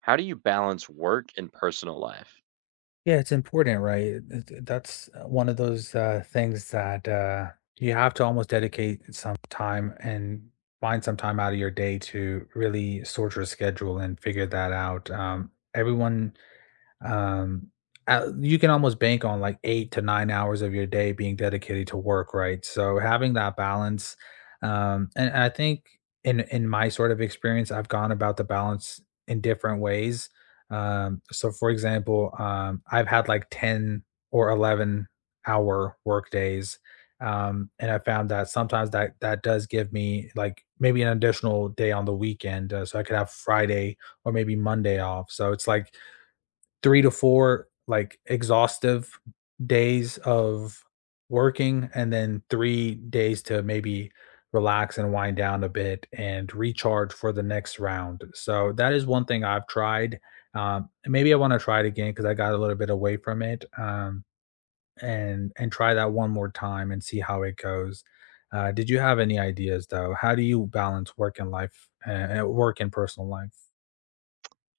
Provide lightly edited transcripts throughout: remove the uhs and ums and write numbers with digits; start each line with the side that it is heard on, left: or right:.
right: How do you balance work and personal life?
left: Yeah, it's important, right? It- it- That's One of those things that you have to almost dedicate some time and find some time out of your day to really sort your schedule and figure that out. Everyone um, you can almost bank on like 8 to 9 hours of your day being dedicated to work, right? So having that balance, and I think in my sort of experience, I've gone about the balance in different ways. So for example, I've had like 10 or 11-hour work days. And I found that sometimes that does give me like maybe an additional day on the weekend, so I could have Friday or maybe Monday off. So it's like 3 to 4, like, exhaustive days of working, and then 3 days to maybe relax and wind down a bit and recharge for the next round. So that is one thing I've tried, maybe I wanna try it again because I got a little bit away from it, and try that one more time and see how it goes. Did you have any ideas, though? How do you balance work and life, work and personal life?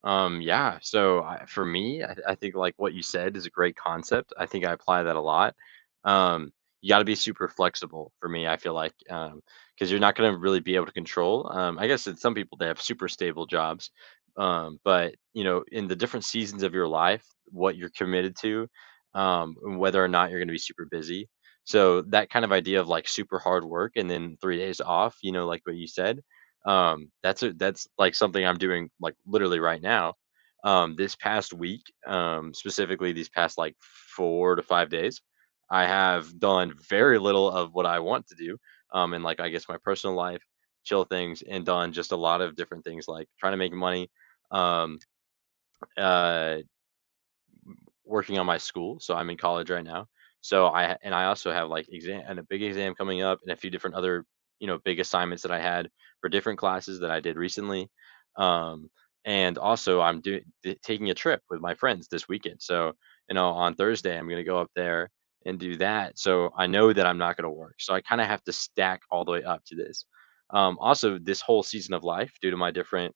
right: Yeah, so for me, I think like what you said is a great concept. I think I apply that a lot. Um, you got to be super flexible for me. I feel like because you're not going to really be able to control. I guess in some people they have super stable jobs, but you know, in the different seasons of your life, what you're committed to, and whether or not you're going to be super busy. So that kind of idea of like super hard work and then 3 days off, you know, like what you said. That's like, something I'm doing, like, literally right now. This past week, specifically these past, like, 4 to 5 days, I have done very little of what I want to do, in, like, I guess, my personal life, chill things, and done just a lot of different things, like, trying to make money, um, uh working on my school, so I'm in college right now. So I also have like exam and a big exam coming up and a few different other, you know, big assignments that I had for different classes that I did recently. Um and also I'm doing taking a trip with my friends this weekend. So, you know, on Thursday I'm going to go up there and do that. So I know that I'm not going to work. So I kind of have to stack all the way up to this. Also this whole season of life due to my different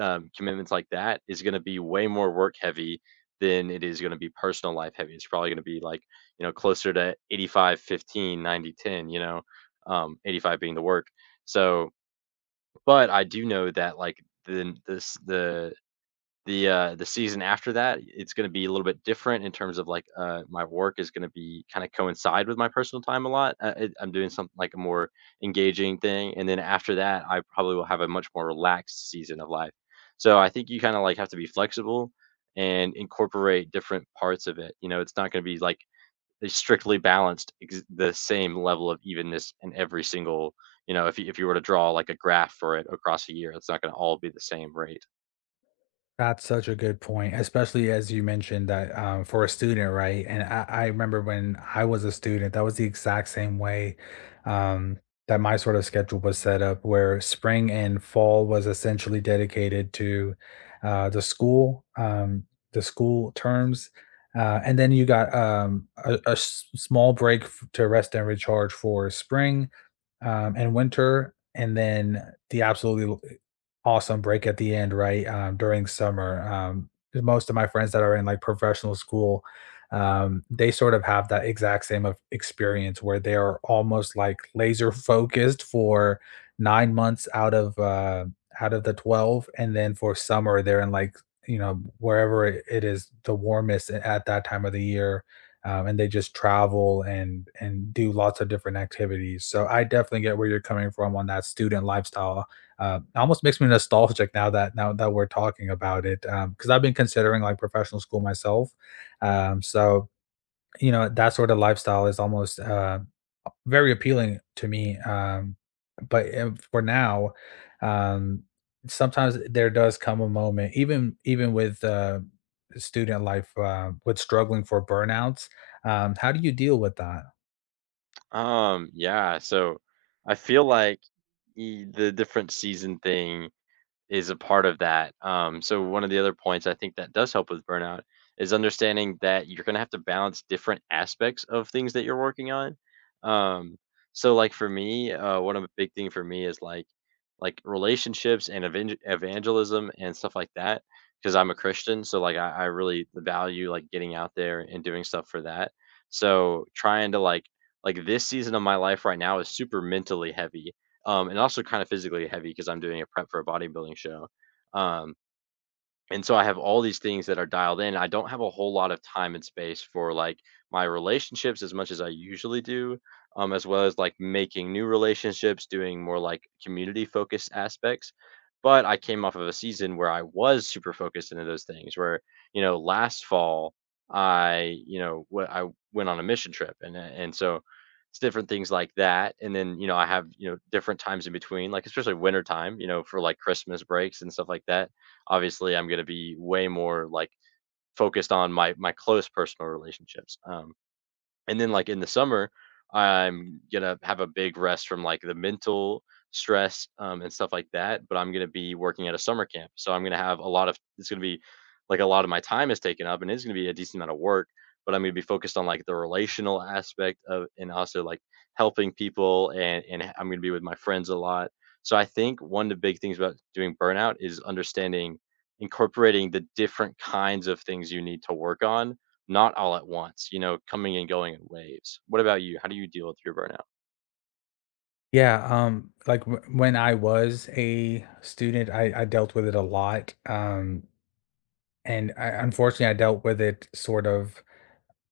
right: commitments like that is going to be way more work heavy than it is going to be personal life heavy. It's probably going to be like, you know, closer to 85, 15, 90, 10. You know, 85 being the work. So, but I do know that like the, this, the season after that, it's going to be a little bit different in terms of like my work is going to be kind of coincide with my personal time a lot. I'm doing something like a more engaging thing, and then after that, I probably will have a much more relaxed season of life. So I think you kind of like have to be flexible and incorporate different parts of it. You know, it's not going to be like a strictly balanced the same level of evenness in every single. You know, if you were to draw like a graph for it across a year, it's not going to all be the same rate.
left: That's such a good point, especially as you mentioned that, for a student, right? And I remember when I was a student, that was the exact same way, um, that my sort of schedule was set up, where spring and fall was essentially dedicated to, uh, the school, um, the school terms. And then you got, small break to rest and recharge for spring, and winter, and then the awesome break at the end, right? During summer, 'cause most of my friends that are in like professional school, they sort of have that exact same of experience where they are almost like laser focused for 9 months out of the 12, and then for summer they're in like, you know, wherever it is the warmest at that time of the year, and they just travel and do lots of different activities. So I definitely get where you're coming from on that student lifestyle. It almost makes me nostalgic now that we're talking about it because I've been considering like professional school myself. So you know, that sort of lifestyle is almost, very appealing to me, but for now, um, sometimes there does come a moment, even with, student life, with struggling for burnouts. Um, how do you deal with that?
right: Yeah, so I feel like e the different season thing, is a part of that. So one of the other points I think that does help with burnout is understanding that you're going to have to balance different aspects of things that you're working on. Um, so like for me, one of the big thing for me is like relationships and evangelism and stuff like that because I'm a Christian. So like I really value like getting out there and doing stuff for that. So trying to like this season of my life right now is super mentally heavy, and also kind of physically heavy because I'm doing a prep for a bodybuilding show. Um, and so I have all these things that are dialed in. I don't have a whole lot of time and space for like my relationships as much as I usually do, as well as like making new relationships, doing more like community focused aspects. But I came off of a season where I was super focused into those things. Where you know last fall I you know wh- I went on a mission trip, and so it's different things like that. And then you know I have you know different times in between, like especially winter time, you know for like Christmas breaks and stuff like that, obviously I'm going to be way more like focused on my close personal relationships, and then like in the summer I'm gonna have a big rest from like the mental stress, and stuff like that but I'm gonna be working at a summer camp so I'm gonna have a lot of it's gonna be like a lot of my time is taken up and it's gonna be a decent amount of work but I'm gonna be focused on like the relational aspect of and also like helping people, and I'm gonna be with my friends a lot, so I think one of the big things about doing burnout is understanding incorporating the different kinds of things you need to work on, not all at once, you know, coming and going in waves. What about you? How do you deal with your burnout?
left: Yeah, like, w when I was a student, I dealt with it a lot, and I unfortunately, I dealt with it sort of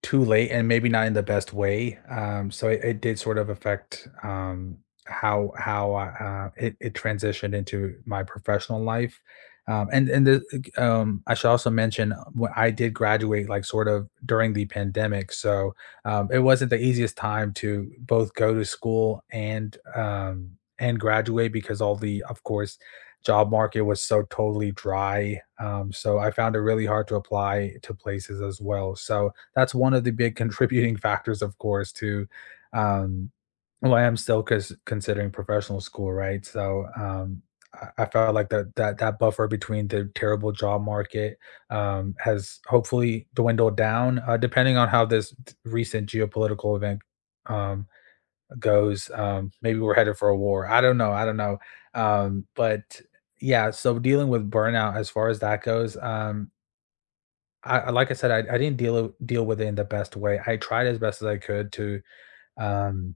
left: too late and maybe not in the best way. It did sort of affect, how it, it transitioned into my professional life. I should also mention, when I did graduate, like sort of during the pandemic, so it wasn't the easiest time to both go to school and graduate because all the, of course, job market was so totally dry. So I found it really hard to apply to places as well. So that's one of the big contributing factors, of course, to, um, well, I am still considering professional school, right? I felt like that buffer between the terrible job market, has hopefully dwindled down, depending on how this recent geopolitical event, um, goes. Maybe we're headed for a war. I don't know. I don't know. But yeah, so dealing with burnout as far as that goes. I Like I said, I didn't deal with it in the best way. I tried as best as I could um,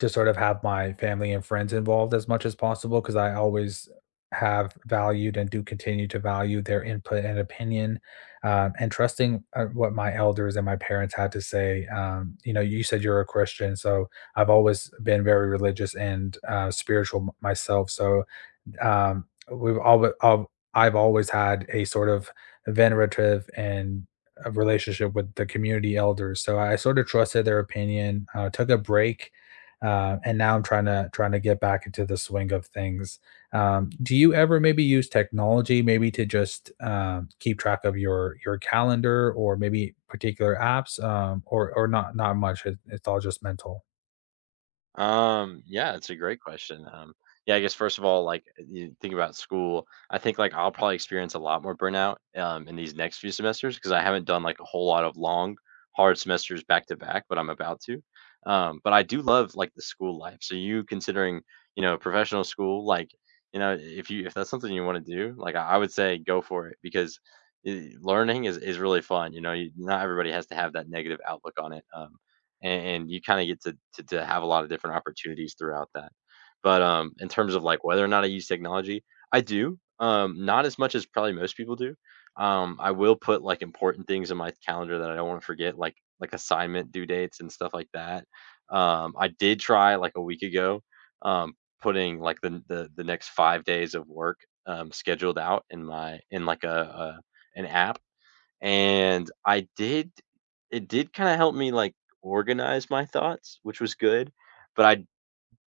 left: to sort of have my family and friends involved as much as possible because I always have valued and do continue to value their input and opinion, and trusting, what my elders and my parents had to say. You know, you said you're a Christian, so I've always been very religious and, spiritual m myself, so um, we've alwa I've always had a sort of venerative and a relationship with the community elders, so I sort of trusted their opinion, took a break, and now I'm trying to get back into the swing of things. Do you ever maybe use technology maybe to just, keep track of your calendar or maybe particular apps, or not much, it's all just mental?
right: Yeah, it's a great question. Yeah, I guess first of all, like you think about school, I think like I'll probably experience a lot more burnout, in these next few semesters because I haven't done like a whole lot of long, hard semesters back to back, but I'm about to. But I do love like the school life. So you considering, you know, professional school, like, you know, if that's something you want to do, like I would say go for it because I learning is really fun. You know, not everybody has to have that negative outlook on it. And you kind of get to have a lot of different opportunities throughout that. But in terms of like whether or not I use technology, I do. Not as much as probably most people do. I will put like important things in my calendar that I don't want to forget, like assignment due dates and stuff like that. I did try like a week ago, um, putting like the next 5 days of work, scheduled out in my in like a an app, and I did it did kinda help me, like, organize my thoughts, which was good, but I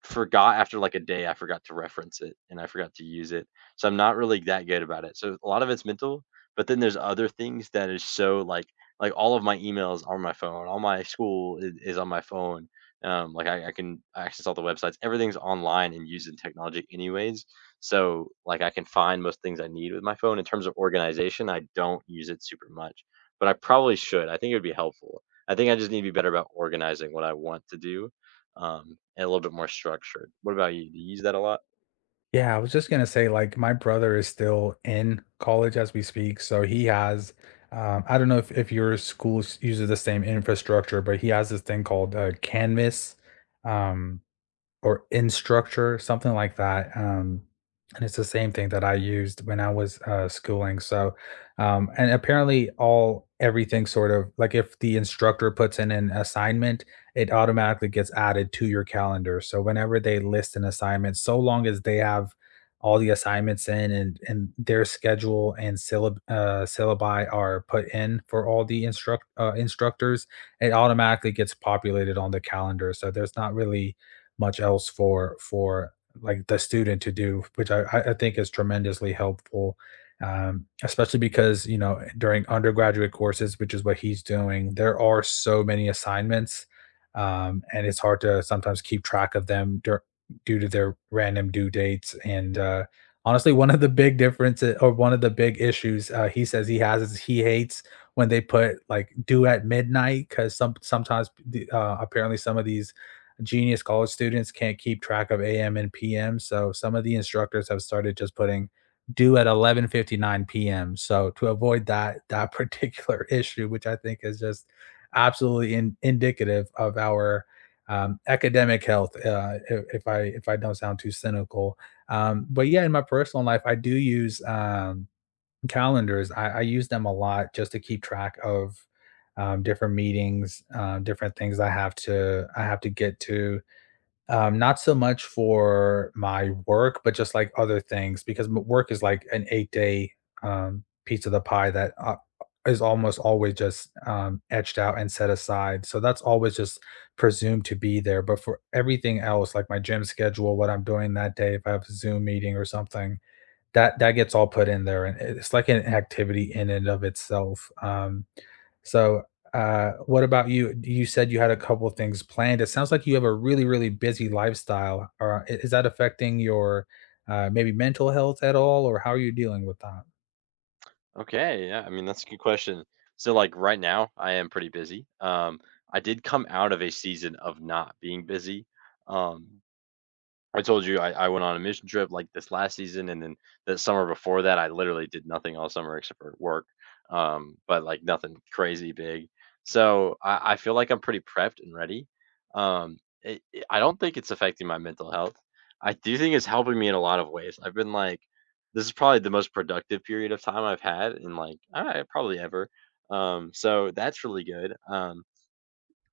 right: forgot after, like, a day, I forgot to reference it, and I forgot to use it, so I'm not really that good about it, so a lot of it's mental, but then there's other things that is so, like all of my emails are on my phone, all my school is on my phone, like, I can access all the websites, everything's online and using technology anyways, so, like, I can find most things I need with my phone. In terms of organization, I don't use it super much, but I probably should, I think it would be helpful. I think I just need to be better about organizing what I want to do, and a little bit more structured. What about you? Do you use that a lot?
left: Yeah, I was just gonna say, like, my brother is still in college as we speak, so he has, I don't know if your school uses the same infrastructure, but he has this thing called Canvas. Um, or Instructure, something like that, and it's the same thing that I used when I was, schooling, so, and apparently all everything sort of like, if the instructor puts in an assignment, it automatically gets added to your calendar, so whenever they list an assignment, so long as they have all the assignments in and their schedule and syllabi are put in for all the instructors, it automatically gets populated on the calendar, so there's not really much else for like the student to do, which I think is tremendously helpful, especially because, you know, during undergraduate courses, which is what he's doing, there are so many assignments, and it's hard to sometimes keep track of them dur due to their random due dates, and, honestly, one of the big differences or one of the big issues, he says he has is he hates when they put, like, due at midnight because sometimes the, apparently some of these genius college students can't keep track of AM and PM. So some of the instructors have started just putting due at 11:59 p.m. So to avoid that that particular issue, which I think is just indicative of our academic health. If I don't sound too cynical, but yeah, in my personal life, I do use, calendars. I use them a lot just to keep track of, different meetings, different things I have to get to, not so much for my work, but just, like, other things because m work is, like, an 8 day, piece of the pie that, is almost always just, etched out and set aside, so that's always just presumed to be there, but for everything else, like my gym schedule, what I'm doing that day, if I have a Zoom meeting or something, that gets all put in there, and it's like an activity in and of itself, so, what about you? You said you had a couple of things planned. It sounds like you have a really, really busy lifestyle. Or is that affecting your, maybe mental health at all, or how are you dealing with that?
right: Okay, yeah. I mean, that's a good question. So, like right now, I am pretty busy. I did come out of a season of not being busy. Um, I told you I went on a mission trip like this last season, and then the summer before that, I literally did nothing all summer except for work, but like nothing crazy big. So I feel like I'm pretty prepped and ready. I don't think it's affecting my mental health. I do think it's helping me in a lot of ways. I've been like, this is probably the most productive period of time I've had in like probably ever. So that's really good.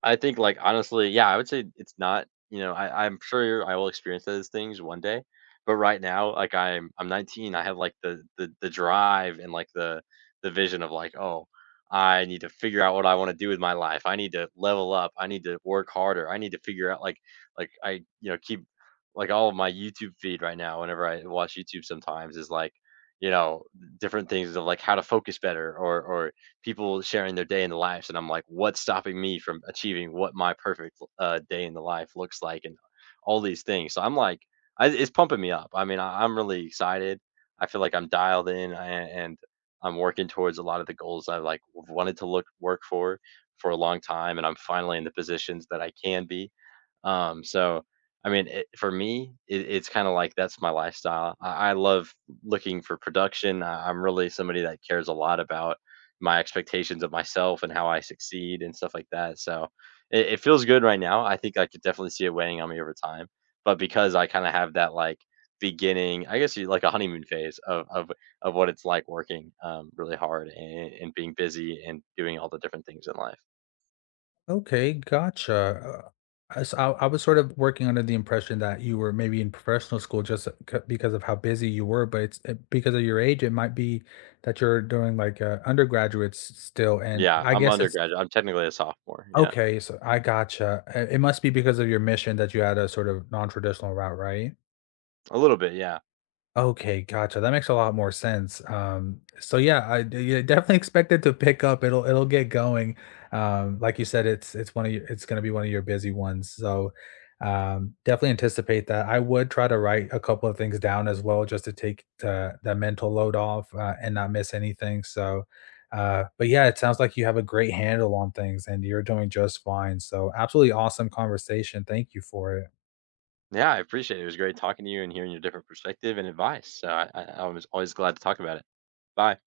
right: I think, like, honestly, yeah, I would say it's not, you know, I'm sure I will experience those things one day, but right now, like I'm 19, I have like the drive and like the vision of like, oh, I need to figure out what I want to do with my life. I need to level up. I need to work harder. I need to figure out like I you know keep like all of my YouTube feed right now. Whenever I watch YouTube, sometimes is like you know different things of like how to focus better or people sharing their day in the lives, and I'm like, what's stopping me from achieving what my perfect day in the life looks like, and all these things. So I'm like, it's pumping me up. I mean, I'm really excited. I feel like I'm dialed in, and I'm working towards a lot of the goals I like wanted to look work for a long time, and I'm finally in the positions that I can be. Um, so, I mean, for me, it's kind of like that's my lifestyle. I love looking for production. I'm really somebody that cares a lot about my expectations of myself and how I succeed and stuff like that. So, it feels good right now. I think I could definitely see it weighing on me over time. But because I kind of have that like beginning, I guess you like a honeymoon phase of what it's like working really hard, and being busy and doing all the different things in life.
left: Okay, gotcha. I was sort of working under the impression that you were maybe in professional school just because of how busy you were, but it's because of your age, it might be that you're doing like undergraduates still. And
right: Yeah,
left: I
right: I'm
left: guess it's.
right: undergraduate. I'm technically a sophomore. Yeah.
left: Okay, so I gotcha. I It must be because of your mission that you had a sort of non-traditional route, right?
right: A little bit, yeah.
left: Okay, gotcha. That makes a lot more sense. So yeah, yeah, definitely expect it to pick up. It'll get going. Like you said, it's one of your, it's going to be one of your busy ones. So definitely anticipate that. I would try to write a couple of things down as well, just to take the mental load off, and not miss anything. So, but yeah, it sounds like you have a great handle on things and you're doing just fine. So absolutely awesome conversation. Thank you for it.
right: Yeah, I appreciate it. It was great talking to you and hearing your different perspective and advice. So I was always glad to talk about it. Bye.